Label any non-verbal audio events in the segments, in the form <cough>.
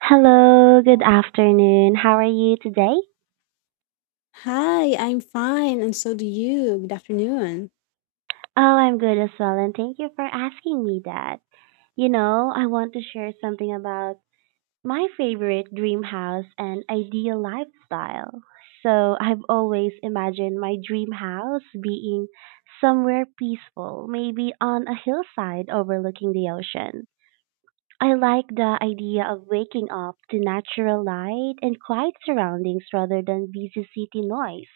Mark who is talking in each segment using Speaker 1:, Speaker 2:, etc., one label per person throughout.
Speaker 1: Hello, good afternoon. How are you today?
Speaker 2: Hi, I'm fine, and so do you. Good afternoon.
Speaker 1: Oh, I'm good as well, and thank you for asking me that. You know, I want to share something about my favorite dream house and ideal lifestyle. So, I've always imagined my dream house being somewhere peaceful, maybe on a hillside overlooking the ocean. I like the idea of waking up to natural light and quiet surroundings rather than busy city noise.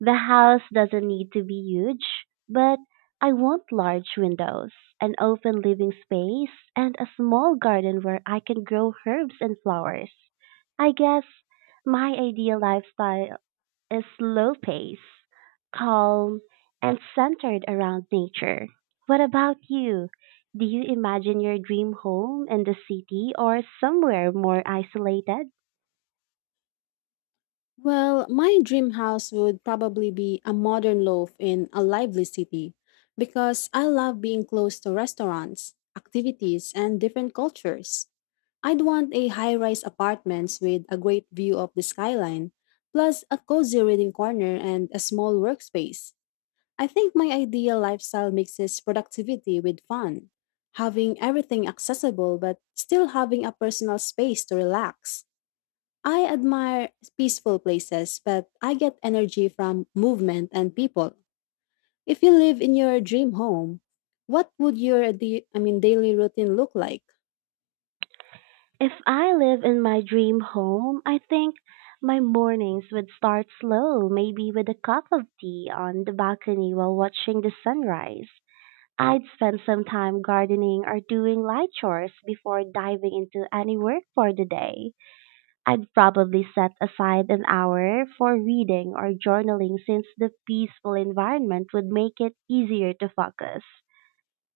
Speaker 1: The house doesn't need to be huge, but I want large windows, an open living space, and a small garden where I can grow herbs and flowers. I guess my ideal lifestyle is slow pace, calm, and centered around nature. What about you? Do you imagine your dream home in the city or somewhere more isolated?
Speaker 2: Well, my dream house would probably be a modern loft in a lively city because I love being close to restaurants, activities, and different cultures. I'd want a high-rise apartments with a great view of the skyline, plus a cozy reading corner and a small workspace. I think my ideal lifestyle mixes productivity with fun, having everything accessible but still having a personal space to relax. I admire peaceful places, but I get energy from movement and people. If you live in your dream home, what would your daily routine look like?
Speaker 1: If I live in my dream home, I think my mornings would start slow, maybe with a cup of tea on the balcony while watching the sunrise. I'd spend some time gardening or doing light chores before diving into any work for the day. I'd probably set aside an hour for reading or journaling since the peaceful environment would make it easier to focus.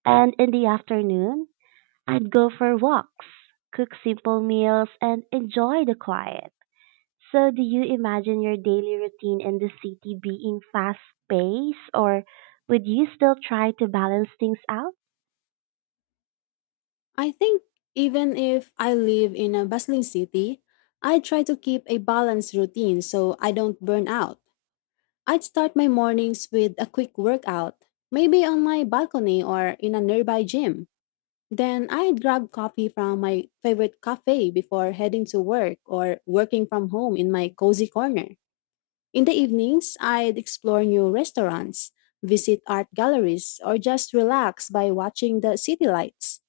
Speaker 1: And in the afternoon, I'd go for walks, cook simple meals, and enjoy the quiet. So, do you imagine your daily routine in the city being fast paced, or would you still try to balance things out?
Speaker 2: I think even if I live in a bustling city, I try to keep a balanced routine so I don't burn out. I'd start my mornings with a quick workout, maybe on my balcony or in a nearby gym. Then I'd grab coffee from my favorite cafe before heading to work or working from home in my cozy corner. In the evenings, I'd explore new restaurants, visit art galleries, or just relax by watching the city lights.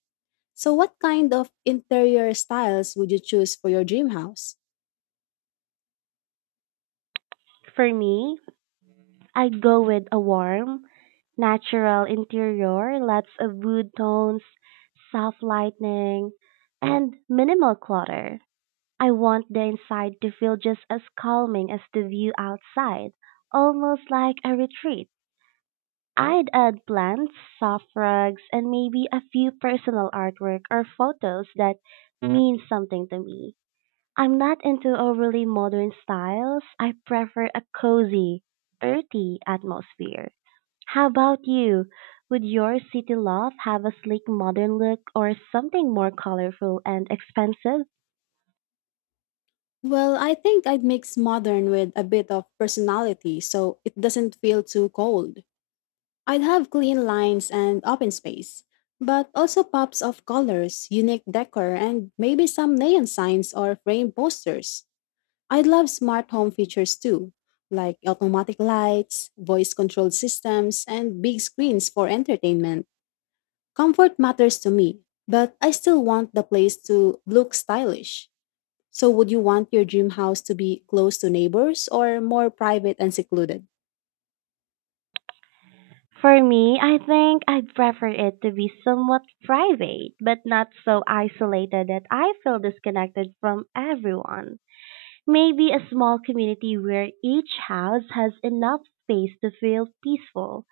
Speaker 2: So, what kind of interior styles would you choose for your dream house?
Speaker 1: For me, I'd go with a warm, natural interior, lots of wood tones, soft lighting, and minimal clutter. I want the inside to feel just as calming as the view outside, almost like a retreat. I'd add plants, soft rugs, and maybe a few personal artwork or photos that mean something to me. I'm not into overly modern styles. I prefer a cozy, earthy atmosphere. How about you? Would your city loft have a sleek modern look or something more colorful and expensive?
Speaker 2: Well, I think I'd mix modern with a bit of personality so it doesn't feel too cold. I'd have clean lines and open space, but also pops of colors, unique decor, and maybe some neon signs or framed posters. I'd love smart home features too, like automatic lights, voice controlled systems, and big screens for entertainment. Comfort matters to me, but I still want the place to look stylish. So, would you want your dream house to be close to neighbors or more private and secluded?
Speaker 1: For me, I think I'd prefer it to be somewhat private, but not so isolated that I feel disconnected from everyone. Maybe a small community where each house has enough space to feel peaceful,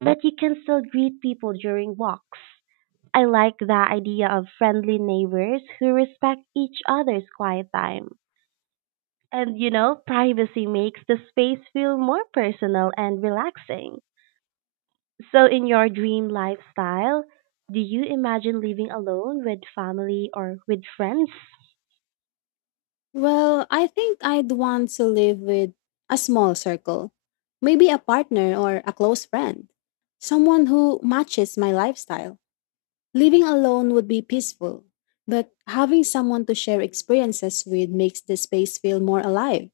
Speaker 1: but you can still greet people during walks. I like the idea of friendly neighbors who respect each other's quiet time. And you know, privacy makes the space feel more personal and relaxing. So, in your dream lifestyle, do you imagine living alone with family or with friends?
Speaker 2: Well, I think I'd want to live with a small circle, maybe a partner or a close friend, someone who matches my lifestyle. Living alone would be peaceful, but having someone to share experiences with makes the space feel more alive.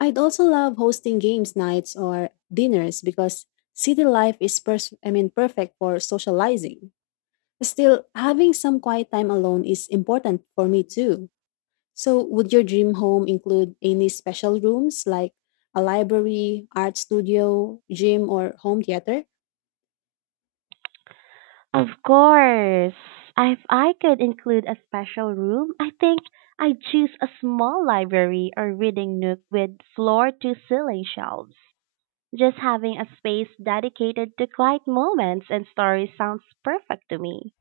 Speaker 2: I'd also love hosting games nights or dinners because city life is perfect for socializing. Still, having some quiet time alone is important for me too. So, would your dream home include any special rooms like a library, art studio, gym, or home theater?
Speaker 1: Of course. If I could include a special room, I think I'd choose a small library or reading nook with floor to ceiling shelves. Just having a space dedicated to quiet moments and stories sounds perfect to me.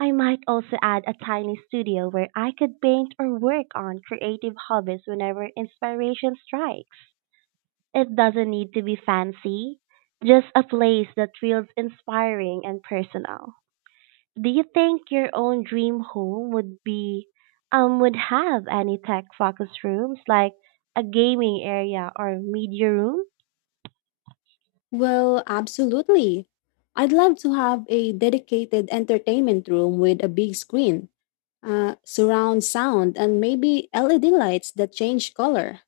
Speaker 1: I might also add a tiny studio where I could paint or work on creative hobbies whenever inspiration strikes. It doesn't need to be fancy, just a place that feels inspiring and personal. Do you think your own dream home would be would have any tech focused rooms like a gaming area or media room?
Speaker 2: Well, absolutely. I'd love to have a dedicated entertainment room with a big screen, surround sound, and maybe LED lights that change color.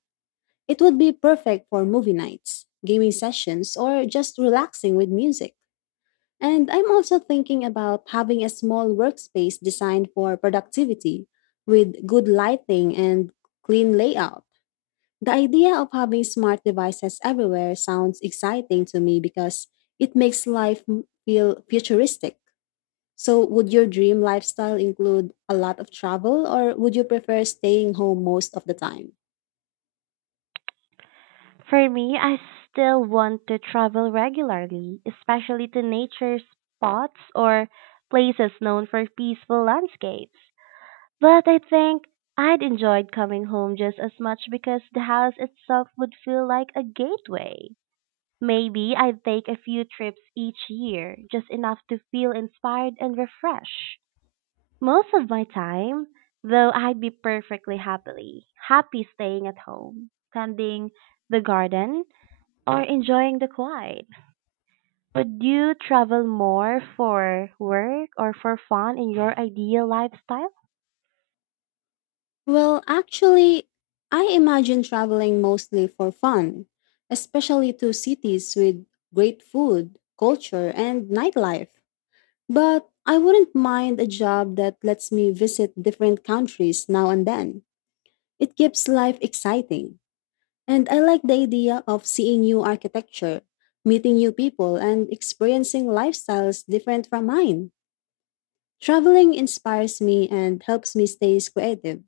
Speaker 2: It would be perfect for movie nights, gaming sessions, or just relaxing with music. And I'm also thinking about having a small workspace designed for productivity with good lighting and clean layout. The idea of having smart devices everywhere sounds exciting to me because it makes life feel futuristic. So, would your dream lifestyle include a lot of travel, or would you prefer staying home most of the time?
Speaker 1: For me, I still want to travel regularly, especially to nature spots or places known for peaceful landscapes. But I think I'd enjoyed coming home just as much because the house itself would feel like a gateway. Maybe I'd take a few trips each year, just enough to feel inspired and refreshed. Most of my time, though, I'd be perfectly happily happy staying at home, tending the garden, or enjoying the quiet. Would you travel more for work or for fun in your ideal lifestyle?
Speaker 2: Well, actually, I imagine traveling mostly for fun, especially to cities with great food, culture, and nightlife. But I wouldn't mind a job that lets me visit different countries now and then. It keeps life exciting. And I like the idea of seeing new architecture, meeting new people, and experiencing lifestyles different from mine. Traveling inspires me and helps me stay creative.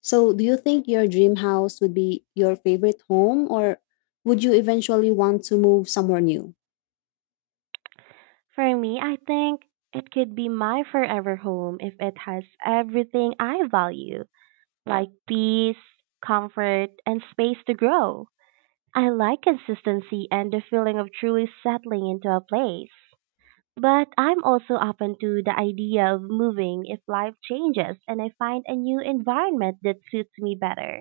Speaker 2: So, do you think your dream house would be your favorite home or would you eventually want to move somewhere new?
Speaker 1: For me, I think it could be my forever home if it has everything I value, like peace, comfort, and space to grow. I like consistency and the feeling of truly settling into a place. But I'm also open to the idea of moving if life changes and I find a new environment that suits me better.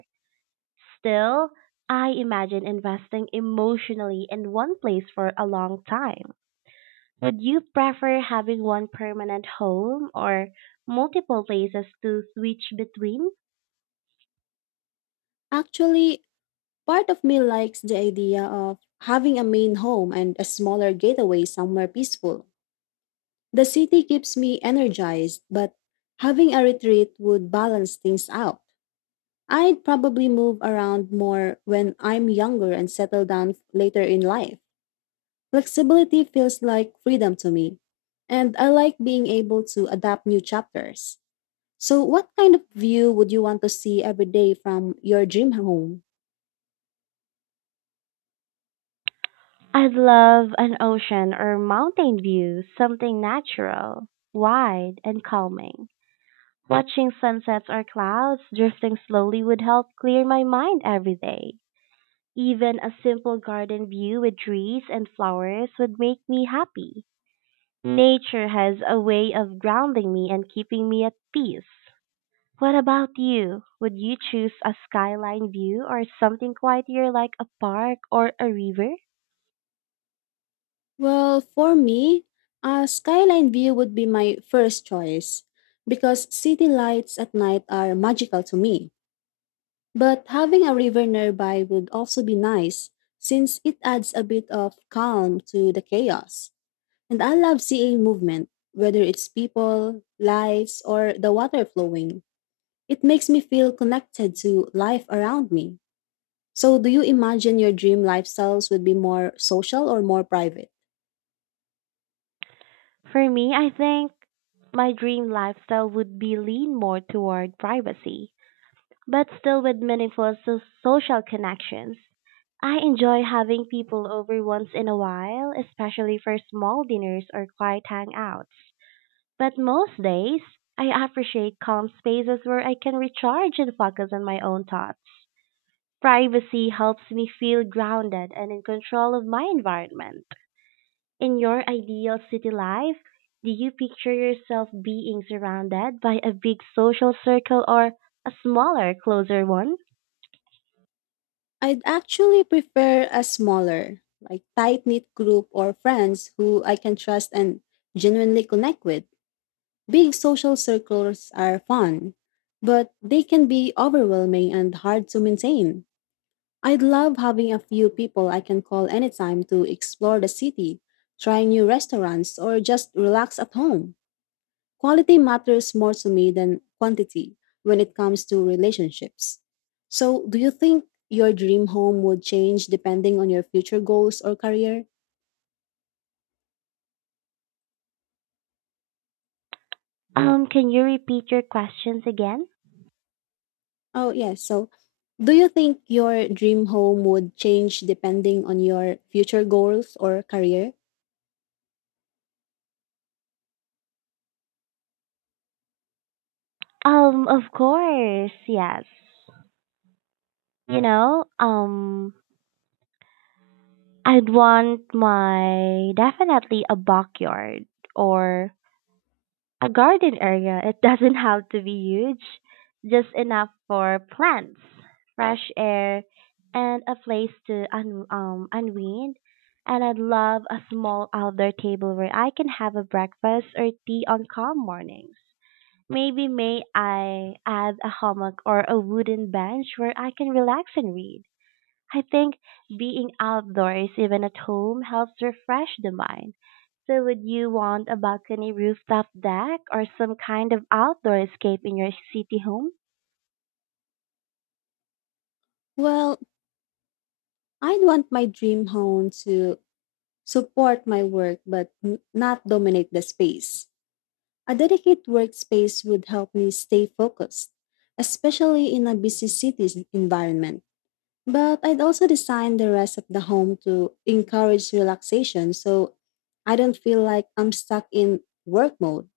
Speaker 1: Still, I imagine investing emotionally in one place for a long time. Would you prefer having one permanent home or multiple places to switch between?
Speaker 2: Actually, part of me likes the idea of having a main home and a smaller getaway somewhere peaceful. The city keeps me energized, but having a retreat would balance things out. I'd probably move around more when I'm younger and settle down later in life. Flexibility feels like freedom to me, and I like being able to adapt new chapters. So, what kind of view would you want to see every day from your dream home?
Speaker 1: I'd love an ocean or mountain view, something natural, wide, and calming. Watching sunsets or clouds drifting slowly would help clear my mind every day. Even a simple garden view with trees and flowers would make me happy. Nature has a way of grounding me and keeping me at peace. What about you? Would you choose a skyline view or something quieter like a park or a river?
Speaker 2: Well, for me, a skyline view would be my first choice because city lights at night are magical to me. But having a river nearby would also be nice since it adds a bit of calm to the chaos. And I love seeing movement, whether it's people, lights, or the water flowing. It makes me feel connected to life around me. So, do you imagine your dream lifestyles would be more social or more private?
Speaker 1: For me, I think my dream lifestyle would be lean more toward privacy, but still with meaningful social connections. I enjoy having people over once in a while, especially for small dinners or quiet hangouts. But most days, I appreciate calm spaces where I can recharge and focus on my own thoughts. Privacy helps me feel grounded and in control of my environment. In your ideal city life, do you picture yourself being surrounded by a big social circle or a smaller, closer one?
Speaker 2: I'd actually prefer a smaller, like tight knit group or friends who I can trust and genuinely connect with. Big social circles are fun, but they can be overwhelming and hard to maintain. I'd love having a few people I can call anytime to explore the city, try new restaurants, or just relax at home. Quality matters more to me than quantity when it comes to relationships. So, do you think your dream home would change depending on your future goals or career?
Speaker 1: Can you repeat your questions again?
Speaker 2: Oh, yes. So, do you think your dream home would change depending on your future goals or career?
Speaker 1: Of course, yes. You know, I'd want my definitely a backyard or a garden area, it <laughs> doesn't have to be huge, just enough for plants, fresh air, and a place to unwind. And I'd love a small outdoor table where I can have a breakfast or tea on calm mornings. Maybe may I add a hammock or a wooden bench where I can relax and read. I think being outdoors, even at home, helps refresh the mind. So, would you want a balcony rooftop deck or some kind of outdoor escape in your city home?
Speaker 2: Well, I'd want my dream home to support my work but not dominate the space. A dedicated workspace would help me stay focused, especially in a busy city's environment. But I'd also design the rest of the home to encourage relaxation so I don't feel like I'm stuck in work mode.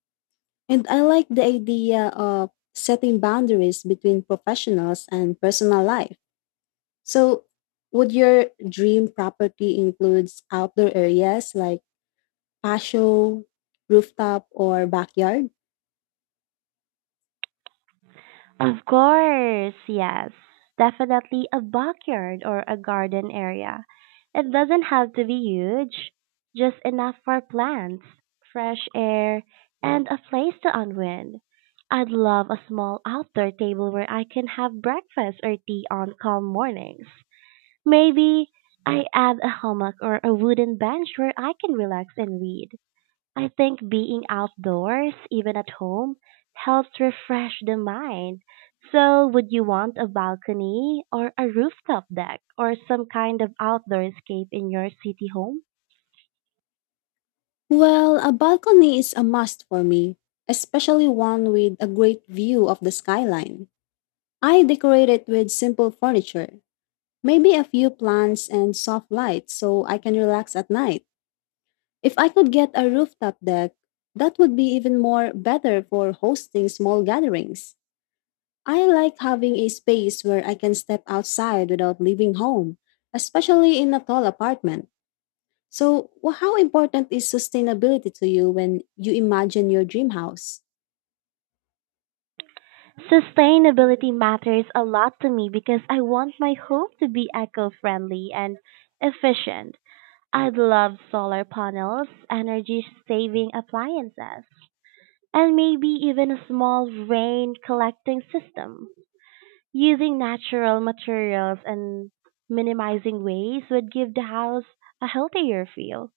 Speaker 2: And I like the idea of setting boundaries between professionals and personal life. So, would your dream property includes outdoor areas like patio, rooftop, or backyard?
Speaker 1: Of course, yes. Definitely a backyard or a garden area. It doesn't have to be huge, just enough for plants, fresh air, and a place to unwind. I'd love a small outdoor table where I can have breakfast or tea on calm mornings. Maybe I add a hammock or a wooden bench where I can relax and read. I think being outdoors, even at home, helps refresh the mind. So, would you want a balcony or a rooftop deck or some kind of outdoor escape in your city home?
Speaker 2: Well, a balcony is a must for me, especially one with a great view of the skyline. I decorate it with simple furniture, maybe a few plants and soft lights so I can relax at night. If I could get a rooftop deck, that would be even more better for hosting small gatherings. I like having a space where I can step outside without leaving home, especially in a tall apartment. So, how important is sustainability to you when you imagine your dream house?
Speaker 1: Sustainability matters a lot to me because I want my home to be eco friendly and efficient. I'd love solar panels, energy saving appliances and maybe even a small rain collecting system. Using natural materials and minimizing waste would give the house a healthier feel.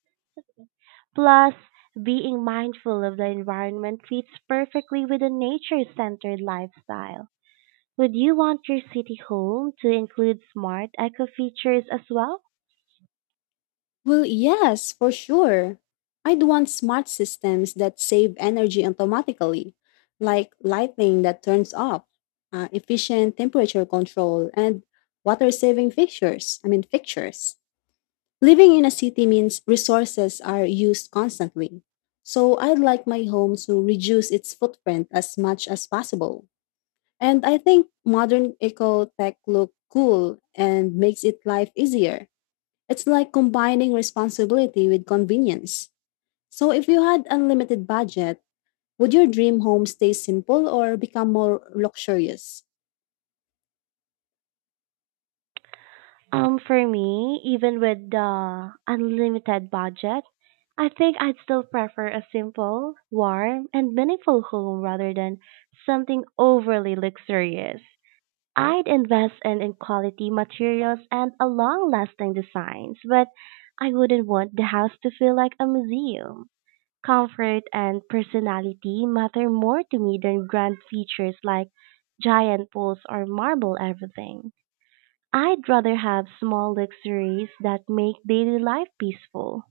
Speaker 1: Plus, being mindful of the environment fits perfectly with a nature-centered lifestyle. Would you want your city home to include smart eco features as well?
Speaker 2: Well, yes, for sure. I'd want smart systems that save energy automatically, like lighting that turns off, efficient temperature control, and water-saving fixtures. Living in a city means resources are used constantly. So, I'd like my home to reduce its footprint as much as possible. And I think modern eco tech look cool and makes it life easier. It's like combining responsibility with convenience. So if you had unlimited budget, would your dream home stay simple or become more luxurious?
Speaker 1: For me, even with the unlimited budget, I think I'd still prefer a simple, warm, and meaningful home rather than something overly luxurious. I'd invest in quality materials and a long lasting designs, but I wouldn't want the house to feel like a museum. Comfort and personality matter more to me than grand features like giant pools or marble everything. I'd rather have small luxuries that make daily life peaceful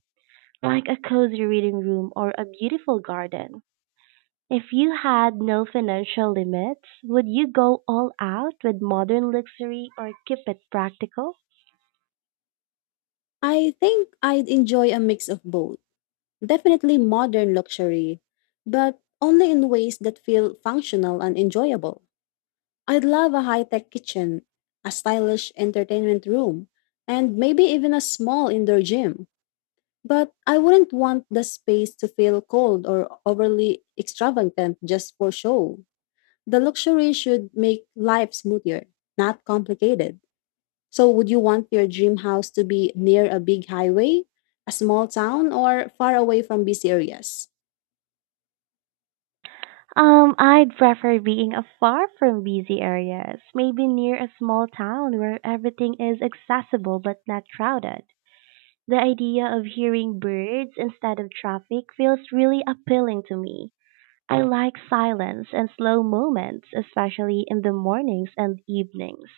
Speaker 1: like a cozy reading room or a beautiful garden. If you had no financial limits, would you go all out with modern luxury or keep it practical?
Speaker 2: I think I'd enjoy a mix of both. Definitely modern luxury, but only in ways that feel functional and enjoyable. I'd love a high-tech kitchen, a stylish entertainment room, and maybe even a small indoor gym. But I wouldn't want the space to feel cold or overly extravagant just for show. The luxury should make life smoother, not complicated. So, would you want your dream house to be near a big highway, a small town, or far away from busy areas?
Speaker 1: I'd prefer being afar from busy areas, maybe near a small town where everything is accessible but not crowded. The idea of hearing birds instead of traffic feels really appealing to me. I like silence and slow moments, especially in the mornings and evenings.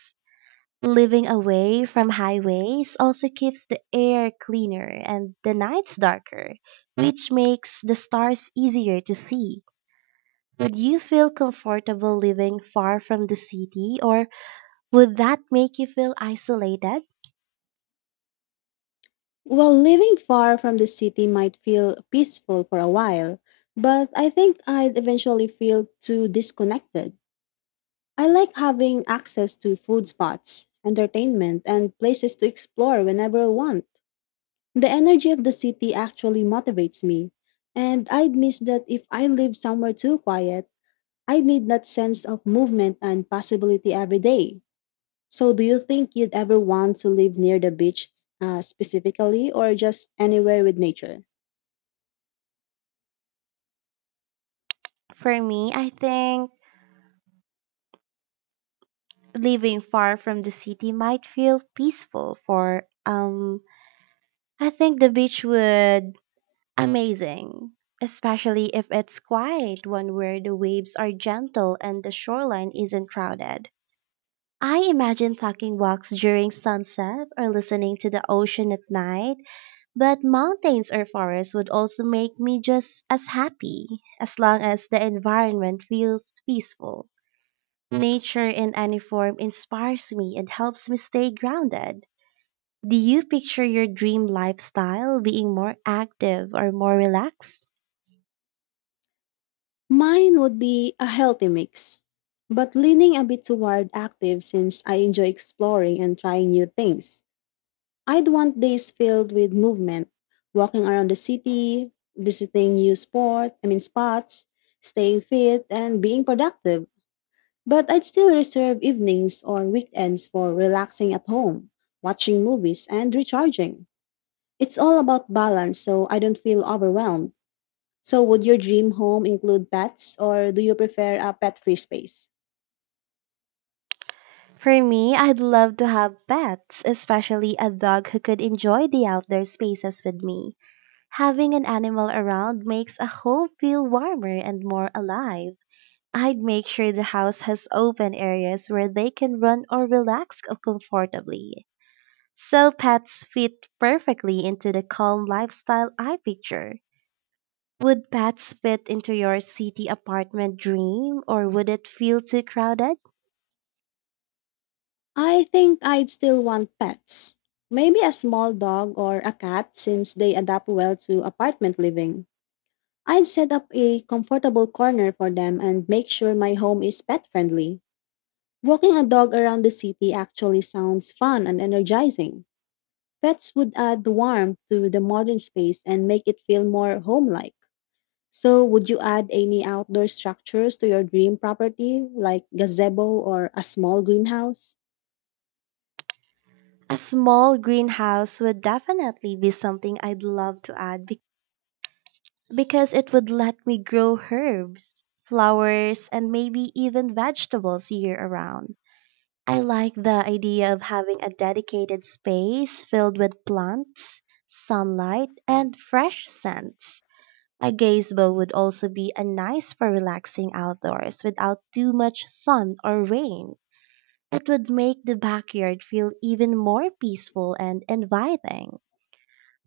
Speaker 1: Living away from highways also keeps the air cleaner and the nights darker, which makes the stars easier to see. Would you feel comfortable living far from the city or would that make you feel isolated?
Speaker 2: Well, living far from the city might feel peaceful for a while, but I think I'd eventually feel too disconnected. I like having access to food spots, entertainment, and places to explore whenever I want. The energy of the city actually motivates me, and I'd miss that if I live somewhere too quiet. I need that sense of movement and possibility every day. So, do you think you'd ever want to live near the beach specifically, or just anywhere with nature?
Speaker 1: For me, I think living far from the city might feel peaceful for I think the beach would amazing, especially if it's quiet, one where the waves are gentle and the shoreline isn't crowded. I imagine taking walks during sunset or listening to the ocean at night, but mountains or forests would also make me just as happy, as long as the environment feels peaceful. Nature in any form inspires me and helps me stay grounded. Do you picture your dream lifestyle being more active or more relaxed?
Speaker 2: Mine would be a healthy mix, but leaning a bit toward active since I enjoy exploring and trying new things. I'd want days filled with movement, walking around the city, visiting new sport, I mean spots, staying fit and being productive. But I'd still reserve evenings or weekends for relaxing at home, watching movies and recharging. It's all about balance so I don't feel overwhelmed. So would your dream home include pets or do you prefer a pet-free space?
Speaker 1: For me, I'd love to have pets, especially a dog who could enjoy the outdoor spaces with me. Having an animal around makes a home feel warmer and more alive. I'd make sure the house has open areas where they can run or relax comfortably. So pets fit perfectly into the calm lifestyle I picture. Would pets fit into your city apartment dream or would it feel too crowded?
Speaker 2: I think I'd still want pets. Maybe a small dog or a cat since they adapt well to apartment living. I'd set up a comfortable corner for them and make sure my home is pet friendly. Walking a dog around the city actually sounds fun and energizing. Pets would add warmth to the modern space and make it feel more home like. So, would you add any outdoor structures to your dream property, like gazebo or a small greenhouse?
Speaker 1: A small greenhouse would definitely be something I'd love to add because it would let me grow herbs, flowers, and maybe even vegetables year around. I like the idea of having a dedicated space filled with plants, sunlight, and fresh scents. A gazebo would also be a nice for relaxing outdoors without too much sun or rain. It would make the backyard feel even more peaceful and inviting.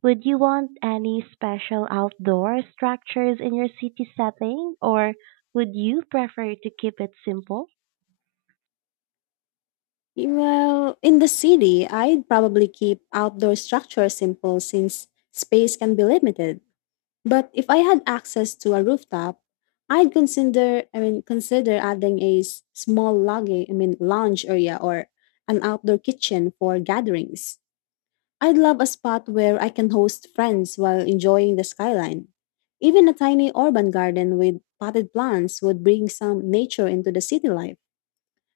Speaker 1: Would you want any special outdoor structures in your city setting, or would you prefer to keep it simple?
Speaker 2: Well, in the city, I'd probably keep outdoor structures simple since space can be limited. But if I had access to a rooftop, I'd consider adding a s- small loggy, I mean, lounge area or an outdoor kitchen for gatherings. I'd love a spot where I can host friends while enjoying the skyline. Even a tiny urban garden with potted plants would bring some nature into the city life.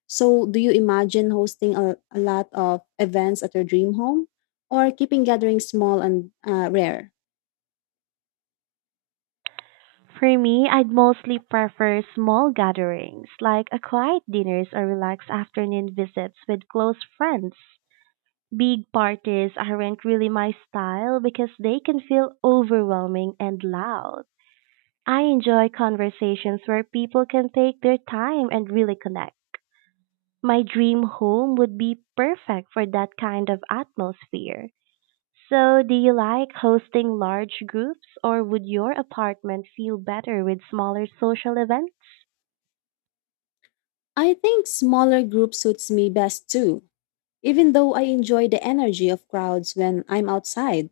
Speaker 2: So, do you imagine hosting a lot of events at your dream home or keeping gatherings small and rare?
Speaker 1: For me, I'd mostly prefer small gatherings, like a quiet dinners or relaxed afternoon visits with close friends. Big parties aren't really my style because they can feel overwhelming and loud. I enjoy conversations where people can take their time and really connect. My dream home would be perfect for that kind of atmosphere. So, do you like hosting large groups or would your apartment feel better with smaller social events?
Speaker 2: I think smaller group suits me best too, even though I enjoy the energy of crowds when I'm outside.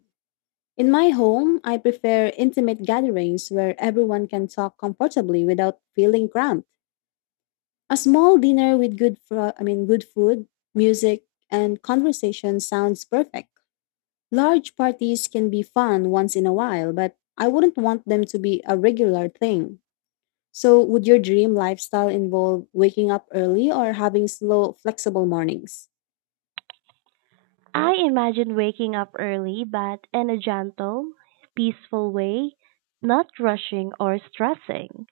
Speaker 2: In my home, I prefer intimate gatherings where everyone can talk comfortably without feeling cramped. A small dinner with good fro- I mean good food, music, and conversation sounds perfect. Large parties can be fun once in a while, but I wouldn't want them to be a regular thing. So, would your dream lifestyle involve waking up early or having slow, flexible mornings?
Speaker 1: I imagine waking up early but in a gentle, peaceful way, not rushing or stressing.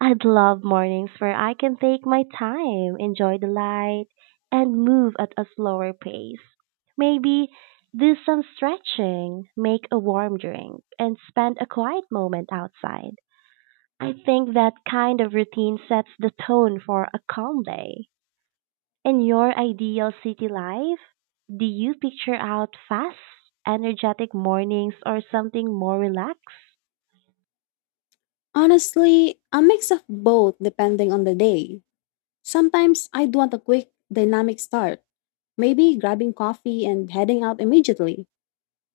Speaker 1: I'd love mornings where I can take my time, enjoy the light, and move at a slower pace. Maybe do some stretching, make a warm drink, and spend a quiet moment outside. I think that kind of routine sets the tone for a calm day. In your ideal city life, do you picture out fast, energetic mornings or something more relaxed?
Speaker 2: Honestly, a mix of both depending on the day. Sometimes I'd want a quick, dynamic start, maybe grabbing coffee and heading out immediately.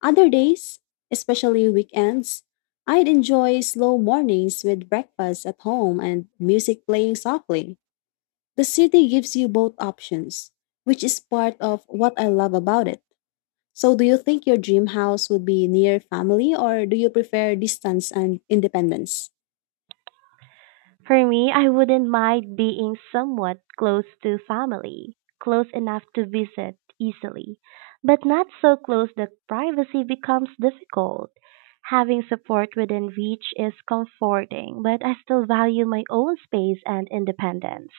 Speaker 2: Other days, especially weekends, I'd enjoy slow mornings with breakfast at home and music playing softly. The city gives you both options, which is part of what I love about it. So, do you think your dream house would be near family or do you prefer distance and independence?
Speaker 1: For me, I wouldn't mind being somewhat close to family, close enough to visit easily, but not so close that privacy becomes difficult. Having support within reach is comforting, but I still value my own space and independence.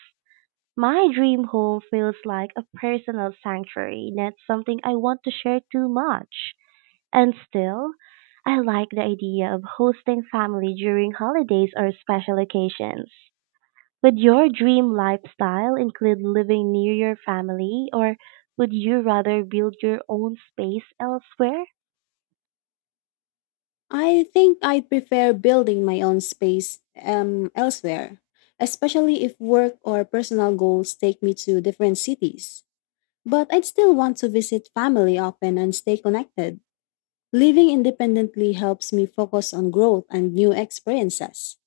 Speaker 1: My dream home feels like a personal sanctuary, not something I want to share too much. And still, I like the idea of hosting family during holidays or special occasions. Would your dream lifestyle include living near your family or would you rather build your own space elsewhere?
Speaker 2: I think I'd prefer building my own space elsewhere, especially if work or personal goals take me to different cities. But I'd still want to visit family often and stay connected. Living independently helps me focus on growth and new experiences.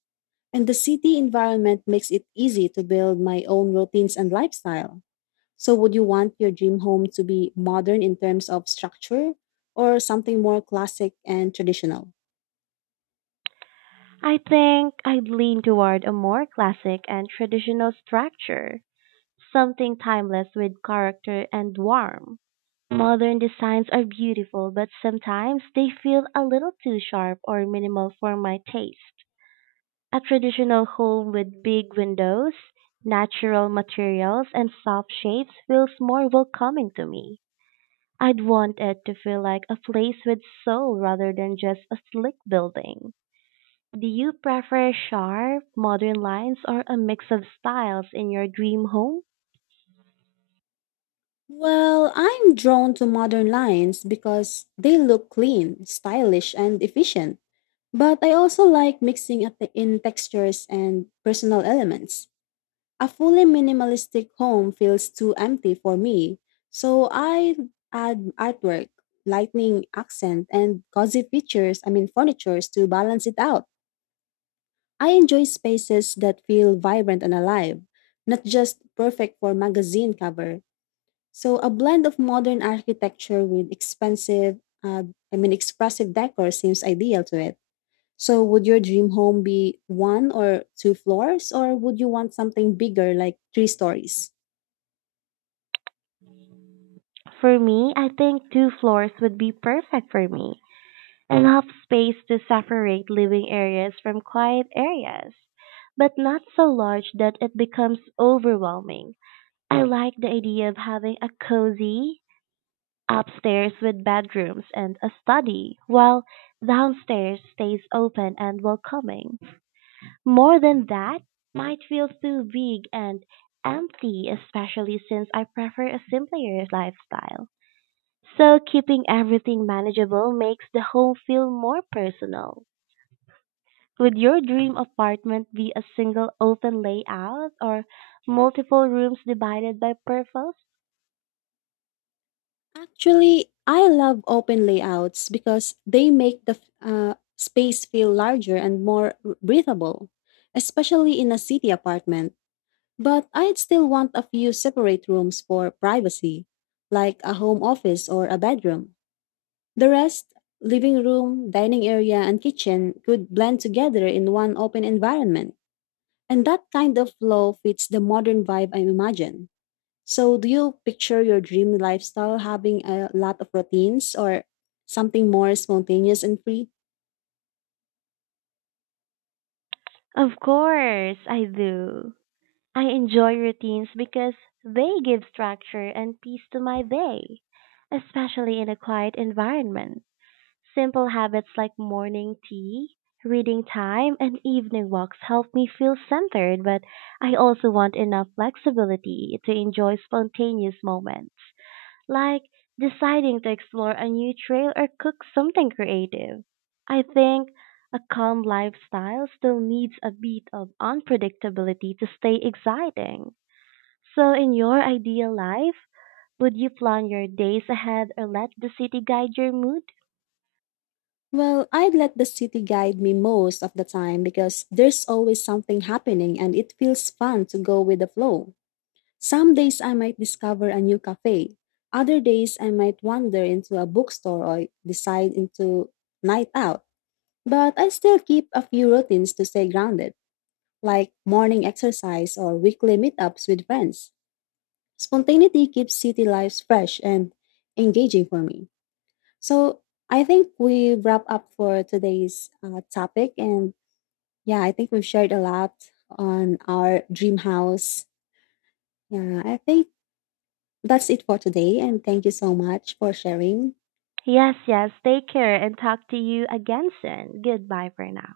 Speaker 2: And the city environment makes it easy to build my own routines and lifestyle. So, would you want your dream home to be modern in terms of structure or something more classic and traditional?
Speaker 1: I think I'd lean toward a more classic and traditional structure, something timeless with character and warmth. Modern designs are beautiful, but sometimes they feel a little too sharp or minimal for my taste. A traditional home with big windows, natural materials, and soft shades feels more welcoming to me. I'd want it to feel like a place with soul rather than just a slick building. Do you prefer sharp, modern lines or a mix of styles in your dream home?
Speaker 2: Well, I'm drawn to modern lines because they look clean, stylish, and efficient. But I also like mixing up in textures and personal elements. A fully minimalistic home feels too empty for me, so I add artwork, lightning accent, and cozy features, I mean furnitures to balance it out. I enjoy spaces that feel vibrant and alive, not just perfect for magazine cover. So a blend of modern architecture with expensive, I mean expressive decor seems ideal to it. So would your dream home be one or two floors, or would you want something bigger like three stories?
Speaker 1: For me, I think two floors would be perfect for me. Enough space to separate living areas from quiet areas, but not so large that it becomes overwhelming. I like the idea of having a cozy upstairs with bedrooms and a study, while downstairs stays open and welcoming. More than that might feel too big and empty, especially since I prefer a simpler lifestyle. So keeping everything manageable makes the home feel more personal. Would your dream apartment be a single open layout or multiple rooms divided by purpose?
Speaker 2: Actually, I love open layouts because they make the space feel larger and more breathable, especially in a city apartment. But I'd still want a few separate rooms for privacy, like a home office or a bedroom. The rest, living room, dining area, and kitchen, could blend together in one open environment. And that kind of flow fits the modern vibe I imagine. So, do you picture your dream lifestyle having a lot of routines or something more spontaneous and free?
Speaker 1: Of course, I do. I enjoy routines because they give structure and peace to my day, especially in a quiet environment. Simple habits like morning tea, reading time, and evening walks help me feel centered, but I also want enough flexibility to enjoy spontaneous moments like deciding to explore a new trail or cook something creative. I think a calm lifestyle still needs a bit of unpredictability to stay exciting. So, in your ideal life, would you plan your days ahead or let the city guide your mood?
Speaker 2: Well, I'd let the city guide me most of the time because there's always something happening and it feels fun to go with the flow. Some days I might discover a new cafe. Other days I might wander into a bookstore or decide into night out. But I still keep a few routines to stay grounded, like morning exercise or weekly meetups with friends. Spontaneity keeps city life fresh and engaging for me. So I think we wrap up for today's topic. And yeah, I think we've shared a lot on our dream house. Yeah, I think that's it for today. And thank you so much for sharing.
Speaker 1: Yes, yes, take care and talk to you again soon. Goodbye for now.